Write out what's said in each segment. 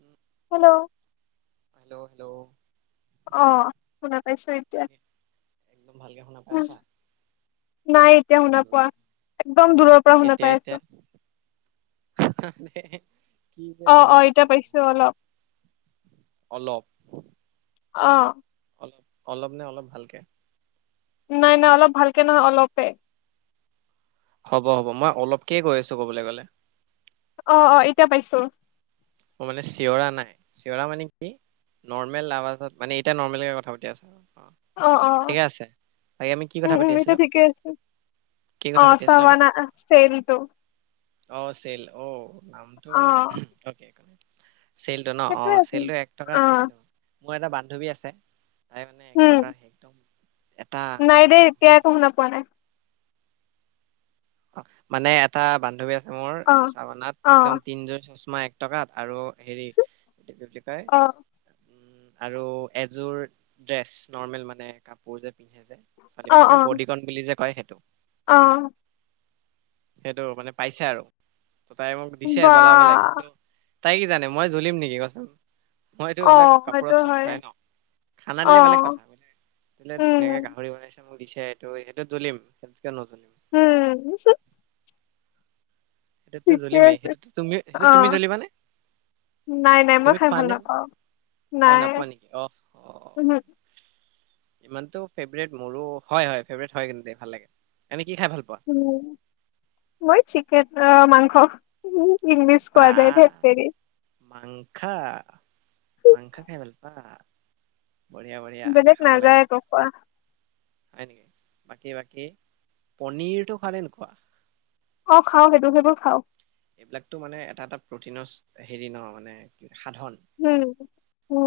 উম, hello hello hello অ' পাইছো এতিয়া একদম ভালকে শুনা পাই আছা? নাই এতিয়া শুনা উম, উম, পোৱা একদম দূৰৰ পৰা শুনা পাই আছো। হে হে কি যে অ হৈ অ এতিয়া আছে পাইছো অলপ অলপ অ' অলপ অলপ নে অলপ ভালকে। নাই নাই অলপ ভালকে নহয় অল [inaudible] হ'ব হ'ব মই অলপকে কৈ আছো ক'বলৈ গলে। অ' অ' এতিয়া পাইছো। অ মানে চিঞৰা নাই চিঞৰা মানে কি নৰ্মেল অৱাজত মানে এতিয়া নৰ্মেল কথা পাতি আছে আৰু। অ ঠিকে আছে বাকী আমি কি উম কথা পাতি উম আছিলো এতিয়া ঠিকে আছে কি অ কথা পাতি আছিলো আমি চাৱানা চেইলটো অ চেল অ নামটো অ অ। চেইলটো ন অ সেইটোয়ে আছে চেইলটো এক টকাৰ অ পাইছিলো? মোৰ এটা বান্ধৱী আছে। তাই মানে এক উম টকাৰ একদম এটা নাই দেই এতিয়া মানে একো শুনা পোৱা নাই। মানে এটা বান্ধৱী আছে? অ ৰ চাবানাত অ একদম তিনজন। মা এক টকাত আৰু হেৰি। এইটো কি বুলি কয়। অ উম আৰু এযোৰ ড্ৰেছ নৰ্মেল মানে কাপোৰ যে। পিন্ধে যে ছোৱালী অ অ বিলাকে বডদিকন বুলি যে কয় সেই। টো অ সেইটো মানে পাইছে আৰু। ত তাই মোক দিছে বা জ্বলাবলে কিন্তু। তাই কি জানে মই জ্বলিম নেকি কচোন। মইতো অ এইবিলাক সেইটো কাপোৰত চখ হয় নাই ন খানা অ দিলে বেলেগ কথা ব বোলে উম ধুনীয়াকে গাহৰি বনাইছে? মোক দিছে সেইটো সেইটোত জ্বলিম কিয় নজ্বলিম। উম সেইটোত টো ঠিকে আছে জ্বলিমেই সেইটো তু সেইটো অ তুমি জ্বলিব নে নাই নাই মই তুমি খাই খোৱা ভাল নে নাপাওঁ অ নাই নাপোৱা নেকি অ অ। উহো ইমান টো‌ফেভৰেট মোৰো হয় হয় ফেভৰেট হয় কিন্তু দেই ভাল লাগে। কি খাই ভাল পোৱা উম মই চিকেন। অ মাংস উ। ইংলিছ কোৱাদাইত হেতে। খা মাংখ‌ খাই ভাল পা। বঢ়িয়া বঢ়িয়া বেলেগ খাব লাগে নাযায় ক কোৱা। হয় নেকি বাকী বাকী পনিৰতটো খোৱা নে‌ নুখোৱা? অ খাও সেইবোৰ সেইবোৰ খাও। এইবিলাকতো মানে এটা এটা প্ৰটিনৰ হেৰি ন মানে। সাধন উম উ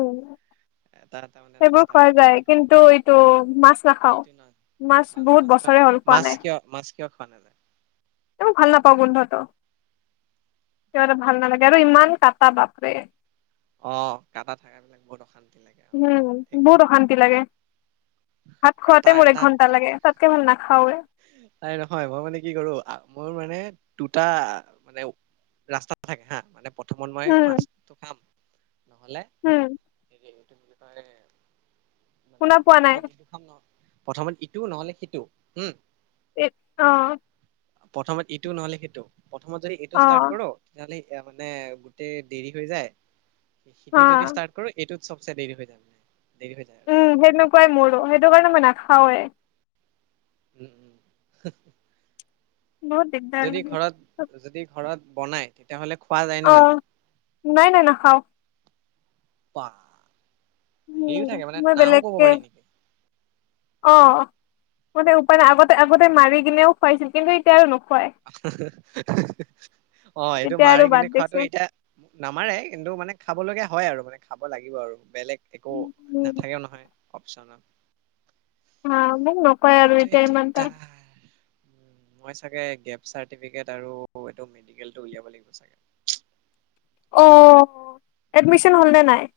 এটা এটা মানে সেইবোৰ ৰাস্তা খোৱা যায় প্ৰটিন কিন্তু এইটো মাছ নাখাও এইটো নহয় মাছ বহুত কিয় বছৰে হ'ল খোৱা মাছ নাই। কিয় মাছ কিয় খোৱা নায়ায। এ ভাল নাপাও গোন্ধ টো। সেইটো ভাল নালাগে আৰু ইমান কাটা বাপৰে। অ' কাটা থকা বিলাক বহুত অশান্তি লাগে অ'। উম ঠিক ঠিক বহুত অশান্তি লাগে ভাত কাটা খোৱাতে মোৰ এটা এক ঘন্টা লাগে তাত। [unintelligible] নাখাৱে তাই নহয়, মই মানে কি কৰো! মোৰ মানে দুটা, মানে ৰাস্তা থাকে হা। মানে প্ৰথমত মই উম মাছটো খাম। হ'লে [unintelligible] উম [unintelligible] শুনা পোৱা নাই প্ৰথমত ইটোও নহ'লে সিটোও, উম। অ'। প্ৰথমত ইটো নহ'লে সিটো। প্ৰথমত যদি এইটো অ ষ্টাৰ্ট কৰোঁ, তেতিয়াহ'লে এয়া মানে গোটেই দেৰি হৈ যায়। হা সিটো যদি ষ্টাৰ্ট কৰো, এইটো চবচে দেৰি হৈ যাব। উম সেনেকুৱাই মোৰো, সেইটো কাৰণে মই নাখাওঁ। হয়। উম। বহুত দিগদাৰ যদি লাগে। ঘৰত যদি ঘৰত বনাই, তেতিয়াহ'লে খোৱা যায় নে নাযায়? অ', নাই-নাই নাখাও। [unintelligible] হেৰিও উম। থাকে মানে মই নাও ক'ব বেলেগকে, পাৰি নেকি? অ'। মানে উপায় নাই। আগতে-আগতে মাৰি কিনেও খুৱাইছিল, কিন্তু এতিয়া আৰু নো [unintelligible] অ' এইটো এতিয়া আৰু মাৰি বাদ কিনি দিছে। খোৱাটো এতিয়া, নামাৰে কিন্তু মানে খাবলগীয়া হয় আৰু মানে খাব লাগিব আৰু। বেলেগ একো উম নাথাকেও নহয়। অপচনেল অ' মোক নকয় আৰু এতিয়া ইমানটা। দিগদাৰ। মই চাগে গেপ চাৰ্টিফিকেট আৰু এইটো মেডিকেলটো উলিয়াব লাগিব চাগে। অ'। এডমিচন উম, হ'ল নে নাই? বহুত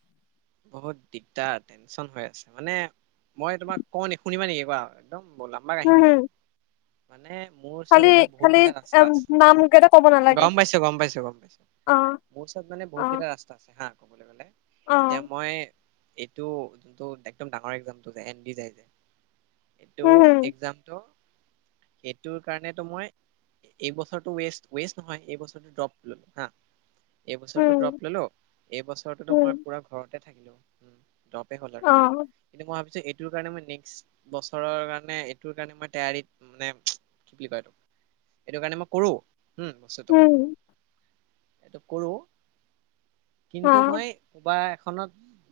বহুত দিগদাৰ, টেনচন হৈ আছে। মানে মই তোমাক কওঁ নেকি, শুনিবা নেকি কোৱা? একদম বৰ লম্বা হুম কাহিনী হুম আৰু। মানে মোৰ খালি ওচৰত এতিয়া খালি বহুতকেইটা ৰাস্তা নাম কেইটা ক'ব আছে। নালাগে গম পাইছো, গম পাইছো, গম পাইছো। অ মোৰ ওচৰত মানে অ বহুতকেইটা ৰাস্তা হা ক'বলৈ গ'লে অ এতিয়া মই এইটো যোনটো একদম ডাঙৰ একজামটো যে, এন দি যাই যে? এইটো হুম হুম এক্জামটো সেইটোৰ কাৰণটো মই এইবছৰটো ষ্ট ৱষ্ট নহয় এই বছৰ ড্ৰপো হা এইবছৰটো হুম ড্ৰপ ল'লো। এই বছৰোতো হুম মই পুৰা ঘ ততে থাকিলো উ দৰপে হ'ল অ আৰুটো কিন্তু মই ভাবিছো এইটো কাৰণে মই নেক্স বছৰৰ কাৰণে এইটোৰ কাৰণে মই তেয়াৰীত মানে কি বুলি কয় এইটো এইটো কাৰণে মই কৰো উম বছৰটো হুম এইটো কৰোঁ কিন্তু অ মই কবা এ ত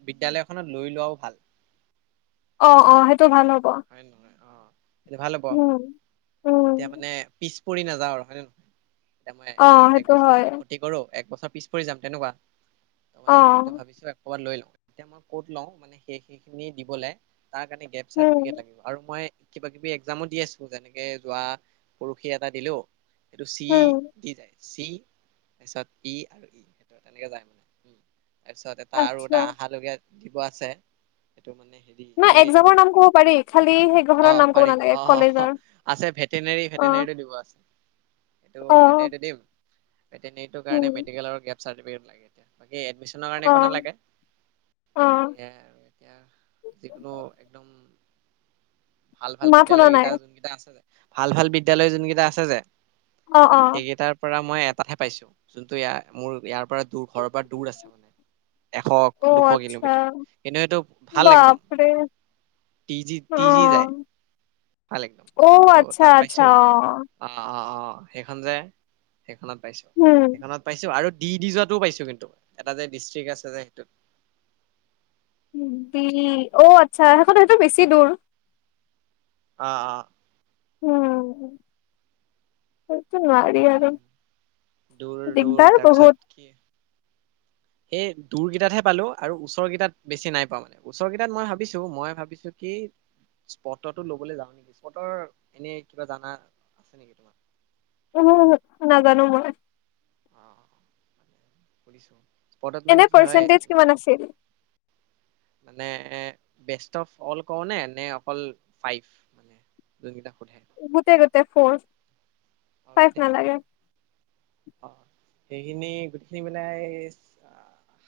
বিদ্যয়ালয়খনত লৈ লোৱাও ভাল অ' অ' সেইটো ভাল হ'ব। হয় ন অ' স ভাল হ'ব উম উম তেতিয়া মানে পিছ পৰি নাযাওঁ আৰু হয় নে নহয় এতিয়া মই অ এক সেইটো বছৰ হয় যদি ক্ষতি কৰো এক বছৰ পিছ পৰি যাম তেনেকুৱা। তাৰ অ মে মই সেইটো ভাবিছো। ক'বাত লৈ লওঁ তেতিয়া মই ক'ত লওঁ মানে সেই সেইখিনি দিবলৈ তাৰ কাৰণে গেপচাৰ গেপ উম লাগিব আৰু মই কিবা কিবি এক্জামো দি আছো যেনেকে যোৱা পৰষি এটা দিলেও এটো চি উম দি যায় চি তাৰপিছত পি আৰু ই স তেনেকে যায় মানে উ তাৰপিছত এটা আৰু আচ্ছা এটা আহহালগীয়া দিব আছে সেইটো মানে হেৰি নহ এ এক্জামৰ নাম কব পাৰি। খালি অ' সেইকেইখনৰ নাম ক'ব পাৰি ন নালাগে অ' অ' কলেজৰ আছে ভেটেনেৰী অ ভেটেনেৰি টো দিব আছে। এইটো অ ভেটেনেৰী তোই এটো দেও ভেটেনেৰীটো কাৰণে উম মেডিকেলৰ গেপ চাৰ্টিফিকেট লাগে এতিয়া এই এডমিশনৰ অ কাৰণে একো নালাগে অ সেয়াই আৰু এতিয়া যিকোনো একদম ভাল ভাল মাত শুনা বিদ্যালয় নাই কেইটা যোন কেইটা আছে যে। ভাল ভাল বিদ্যালয় যোন কেইটা আছে যে। অ অ সেইকেইটাৰ পৰা মই এটাহে পাইছো যোনটো ইয়াৰ - মোৰ ইয়াৰ পৰা তোৰ ঘৰৰ পৰা দূৰ আছে মানে। এশ অ দুশ আচ্ছা কিলোমিটাৰ। কিন্তু সেটো ভাল একদম। বাপৰে তিজি অ তিজি যায়। ভাল একদম। অ তো আচ্ছা তাত পাইছো আচ্ছা অ অ অ অ। অ সেইখন যে সেইখনত পাইছো। উম সেইখনত পাইছো আৰু দি দি যোৱাটো পাইছো কিন্তু এটা যে ডিষ্ট্ৰিক্ আছে যে সেইটোত অ আচ্ছা সেইখন সেইটো বেছি দূৰ অ অ উম নোৱাৰি আৰু উম দূৰ দূৰ দিগদাৰ বহুত তাৰপিছত কি সেই দূৰ কেইটাতহে পালো আৰু ওচৰৰ কেইটাত বেছি নাই পোৱা মানে। ওচৰৰ কেইটাত মই ভাবিছো মই ভাবিছো কি স্পটটো লবলৈ যাওঁ নেকি, স্পটৰ এনে কিবা জানা আছে নেকি তোমাৰ? ওহো ওহো নাজানো মই অ মানে শুনিছো স্পটত এনে পাৰ্চেন্টিজ কিমান আছিল? মানে এ বেষ্ট অফ অল কও নে নে অকল ফাইভ যোন কেইটা সোধা গোটেই গোটেই ফৰ্চ অ গোটেইখিনি অ সেইখিনি গোটেইখিনি পেলাই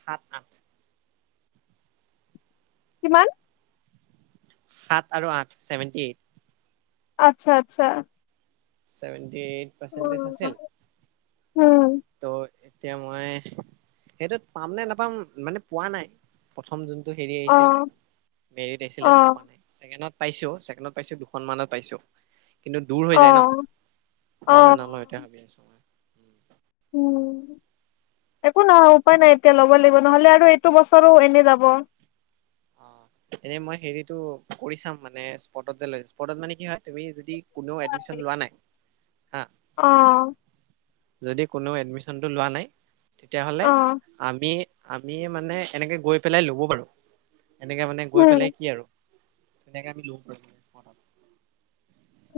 সাত আঠ কিমান সাত আৰু আঠ ছেভেন্টি এইট আচ্ছা আচ্ছা ছেভেণ্টি এইট পাৰ্চেণ্টেজ উম, আছিল। উম, ত এতিয়া মই সেইটো পাম নে নাপাম মানে পোৱা নাই প্ৰথম যোন হেৰি আহিছিল অ', মেৰিত আহিছিল পোৱা অ', নাই চাকেনত পাইছো ছেকেণ্ডত পাইছো দুখন মানত পাইছো কিন্তু দূৰ হৈ যায় অ', ন। লওঁ নে অ', নলওঁ এতিয়া ভাবি আছো মই। [inaudible] উম। একো নহয় উপায় নাই এতিয়া ল'ব লাগিব নহলে আৰু এইটো বছৰো এনেই যাব। অ এনে মই হেৰিটো কৰি চাম মানে স্পটত যে লৈ স্পটত মানে কি হয় তুমি যদি কোনেও এডমিশন লোৱা নাই হা অ', যদি কোননেও এডমিশনটো লোৱা নাই। তেতিয়াহ'লে অ', আমি আমি মানে এনেকে গৈ পেলাই ল'ব পাৰো। এনেকে মানে গৈ পেলাই উম, কি আৰু নকে আমি পাৰোঁ।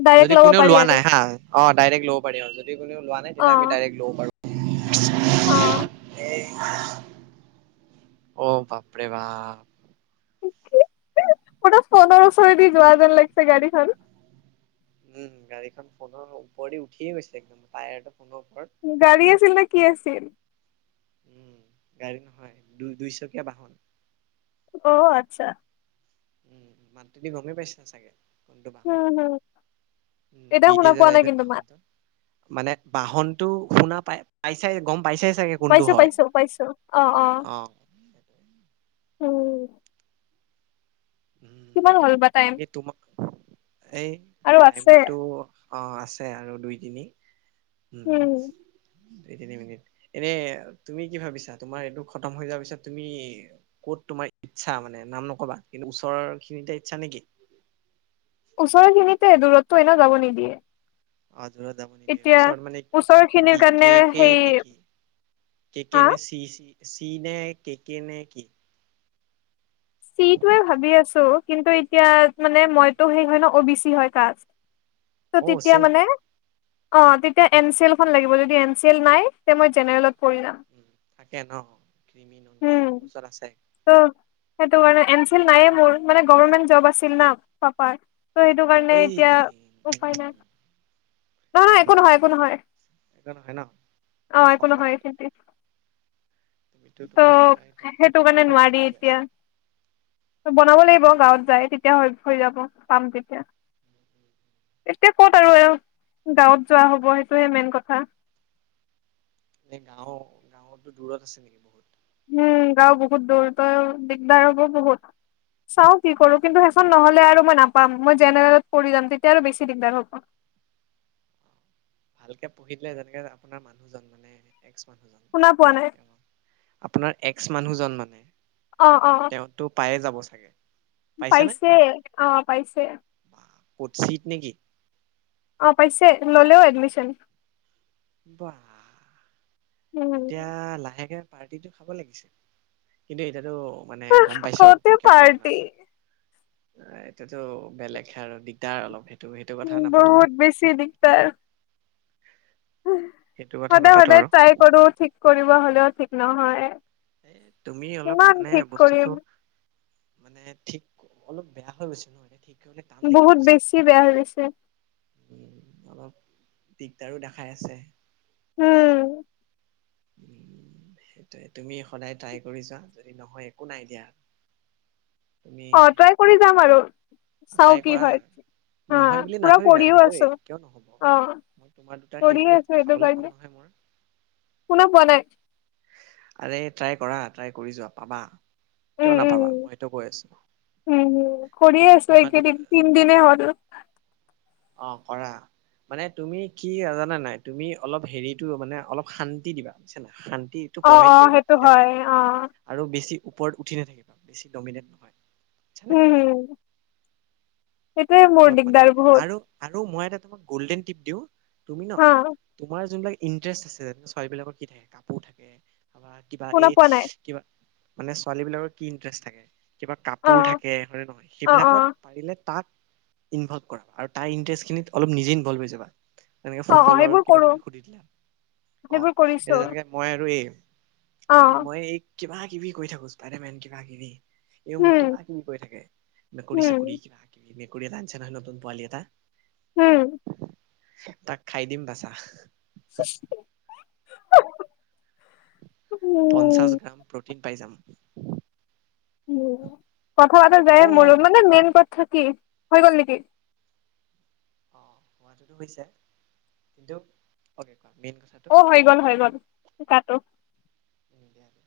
ডাইৰেক্ট ল'ব পাৰি আৰু অ' ডাইৰেক্ ল'ব পাৰিব। য কো লোৱা নাই অ', তেতিয়া আমি ডাইৰেক্ লব পাৰো সুংহহহঃ [inaudible] অ'। ই সহঃ [inaudible] অ' বাপৰে বা ম ত পোন্নৰৰ ওচৰেদি যোৱা যেন লাগিছে গাড়ীখন। উম গাড়ীখন পোনৰ ওপৰি দি উঠিয়ে গৈছে একদম য়াৰ গাড়ী আছিল নে কি আছিল উম গাড়ী নহয় দুই দুইচকীয়া বাহন। অ' আচ্ছা। উম মাতখিনি গমেই পাইচিলা চাগে কোনটো বাহন হম হুম উম এতিয়া শুনা বিদেজে পোৱা যাই নাই যে কিন্তু মাত বাহনটো মানে বাহনটো শুনা পাই পাইছাই গম পাইছাই চাগে কোনটো পাইছো হয় পাইছো পাইছো অ' অ' উম উম কিমান হ'ল বা টাইম তাকে তোমক এই আৰু আছে টাইমটো অ' আছে আৰু দুই তিনি। উম দুই তিনি মিনিট এনে তুমি কি ভাবিছা তোমাৰ এইটো খতম হৈ যোৱাৰ পিছত তুমি কত তোমাৰ ইচ্ছা মানে নাম নক'বা। কিন্তু ওচৰৰ খিনিতে ইচ্ছা নেকি ওচৰৰ তেনেকে দূৰতটো এনেও যাব নিদিয়ে অ' দুৰত যাব নিদিয়ে এতিয়া ওচৰত মানে ওচৰৰ খিনিৰ কি কাৰণে কে কে সেই নে কি কে কে হা নে চি চি চি নে কে কে নে কি চিটোৱে ভাবি আছো কিন্তু এতিয়া মানে মইতো সেই হয় ন অ বি চি হয় কাজ ত অ' তেতিয়া ছেম মানে অ' তেতিয়া এনচেলখন লাগিব যদি এনচেল নাই। তে মই অ জেনেৰেলত পৰি যাম উম, থাকে ন ক্ৰিমি নন ক্ৰিমি উম মোৰ ওচৰত আছে আহ। সেইটো কাৰণে এমচিল নাইয়ে মোৰ। মানে গবাৰমেন্ট জ'ব আছিল ন' পাপাৰ। তো সেইটো ঐ কাৰণে এতিয়া উপায় নাই। উম, নহয়, একো নহয় - একো উম, নহয়। একো নহয় ন অ' হ একো হ নহয়। তুমিতো ত' তোমাৰ বিষয়ে ত- সেইটো কাৰণে নোৱাৰি তথ্যবিলাক দি এতিয়া আছা। বনাব লাগিব গাঁৱত যাই। তেতিয়া হৈ- হৈ যাব। পাম তেতিয়া। এতিয়া ক'ত আৰু গাঁৱত যোৱা হ'ব, সেইটোহে মেইন কথা। এ গাঁও- গাঁওতো দূৰত আছে নেকি বহুত? উম, গাওঁ বহুত দূৰ। তো দিগদাৰ হব বহুত। চাওঁ কি কৰোঁ। কিন্তু সেইখন নহলে আৰু মই নাপাম। মই জেনেৰেলত পৰি যাম। তেতিয়া আৰু বেছি দিগদাৰ হব। ভালকে পঢ়িলে যেনেকে, আপোনাৰ মানুহজন মানে এক্স মানুহজন। শুনা পোৱা নাই তেওঁ অ'। আপোনাৰ এক ক্স মানুহজন মানে। অ অ তেওঁতো পায়ে যাব থাকে। পাইছে। অ' পাইছে। বা ক'ত? চিট নেকি? অ' পাইছে। ল'লেও এডমিশন। বাহ। উম এতিয়া লাহেকে পাৰ্টিটো খাব লাগিছে। কিন্তু এতিয়া তো মানে গম পাইছোঁ আৰু, কতে কিয় খাব পাৰ্টি নালাগে। এইটোতো বেলেগহে আৰু, দিগদাৰ অলপ সেইটো কথা উম, নাপাতো বহুত বেছি দিকদাৰ। সেইটো কথা সদায় - নাপাতো সদায় আৰু। ট্ৰাই কৰোঁ ঠিক কৰিব, হলেও ঠিক নহয়। এ তুমি অলপ কিমান মানে ঠিক বস্তুটো কৰিম মানে ঠিক- অলপ বেয়া হৈ গৈছে ন'? এতিয়া ঠিক কৰিবলে টান লাগিব বহুত বুজিছা নাই। বেছি বেয়া হয় গৈছে। উম, অলপ দিগদাৰো দেখাই আছে। উম। উম সেইটোৱে। তুমি সদায় ট্ৰাই কৰি যোৱা। যদি নহয়, একো নাই দিয়া। তুমি অ' ট্ৰাই কৰি যাম আৰু। চাও ট্ৰাই কি কৰা। হয় হা নহয় বুলি পুৰা নাভাবিবা, কৰিও হবয়েই। আছো কিয় নহব। অ মই তোমাৰ দুটাৰ কৰিয়ে হেৰিটো আছো এইটো খাবলে কাৰণে মন নহয় মোৰ। শুনা পোৱা নাই আৰে ট্ৰাই কৰা, ট্ৰাই কৰি যোৱা। পাবা। কিয় উম - উম নাপাবা মই সেইটো কৈ আছো - উম। উম, কৰিয়ে আছোঁ তোমাৰ এইকেইদিন। তিনদিনে হ'ল আৰু। অ' কৰা। মানে তুমি কি- জানা নাই? তুমি অলপ হেৰিটো মানে, অলপ শান্তি দিবা। বুইছা নাই? শান্ তিটো অ অ প্ৰভাইড কৰিবা। সেইটো তেতিয়া হয় ভাল। অ আৰু বেছি ওপৰত উঠি নাথাকিবা। বেছি দমিনেট নহয়। বুজিছানে উম - উম। অলপ মানে আৰু আৰু মই এটা তোক গল্ডেন টপ দিওঁ। তুমি ন হা তোমাৰ যোনবিলাক ইণ্টাৰেষ্ট আছে যেনে ছোৱালীবিলাকৰ কি থাকে কাপোৰ থাকে। হবা কিবা শুনা এই পোৱা নাই কিবা। মানে ছোৱালী বিলাকৰ কি ইণ্টাৰেষ্ট থাকে। কিবা অ কাপোৰ থাকে হয়ে নহয় অ অ সেইবিলাকত পাৰিলে তাক। ইনভল কৰা আৰু তাৰ ইটষ্ট অলপ নিজে ইনভলভ হৈ যাবা। তেনেকে অ অ ফুটবলৰ সেইবোৰ কিবা কৰো কিবি সুধি দিলে অ' সেইবোৰ কৰিছো এতিয়া তেনেকে মই আৰু এই অ মই এই কিবা কিবি কৈ থাকোচ পাৰেে মেন কিবা কিবি এ মোক হম কিবা কিবি কৈ থাকে নকৰি হম চাকৰি কিবা কিবি মেকুৰী লান চান নতন পোৱালি এটা উম তাক খাই দিম বাচা অ' আ পঞ্চাশ গ্ৰাম প্ৰটিন পাই যাম। উ কথা বতা যায় অ মোৰ মানে অ মেইন কথা কি হৈ গ'ল নেকি? অ' হোৱাটোতো হৈছে কিন্তু অ' অ' হৈ গ'ল হৈ গল তাতো কথাটো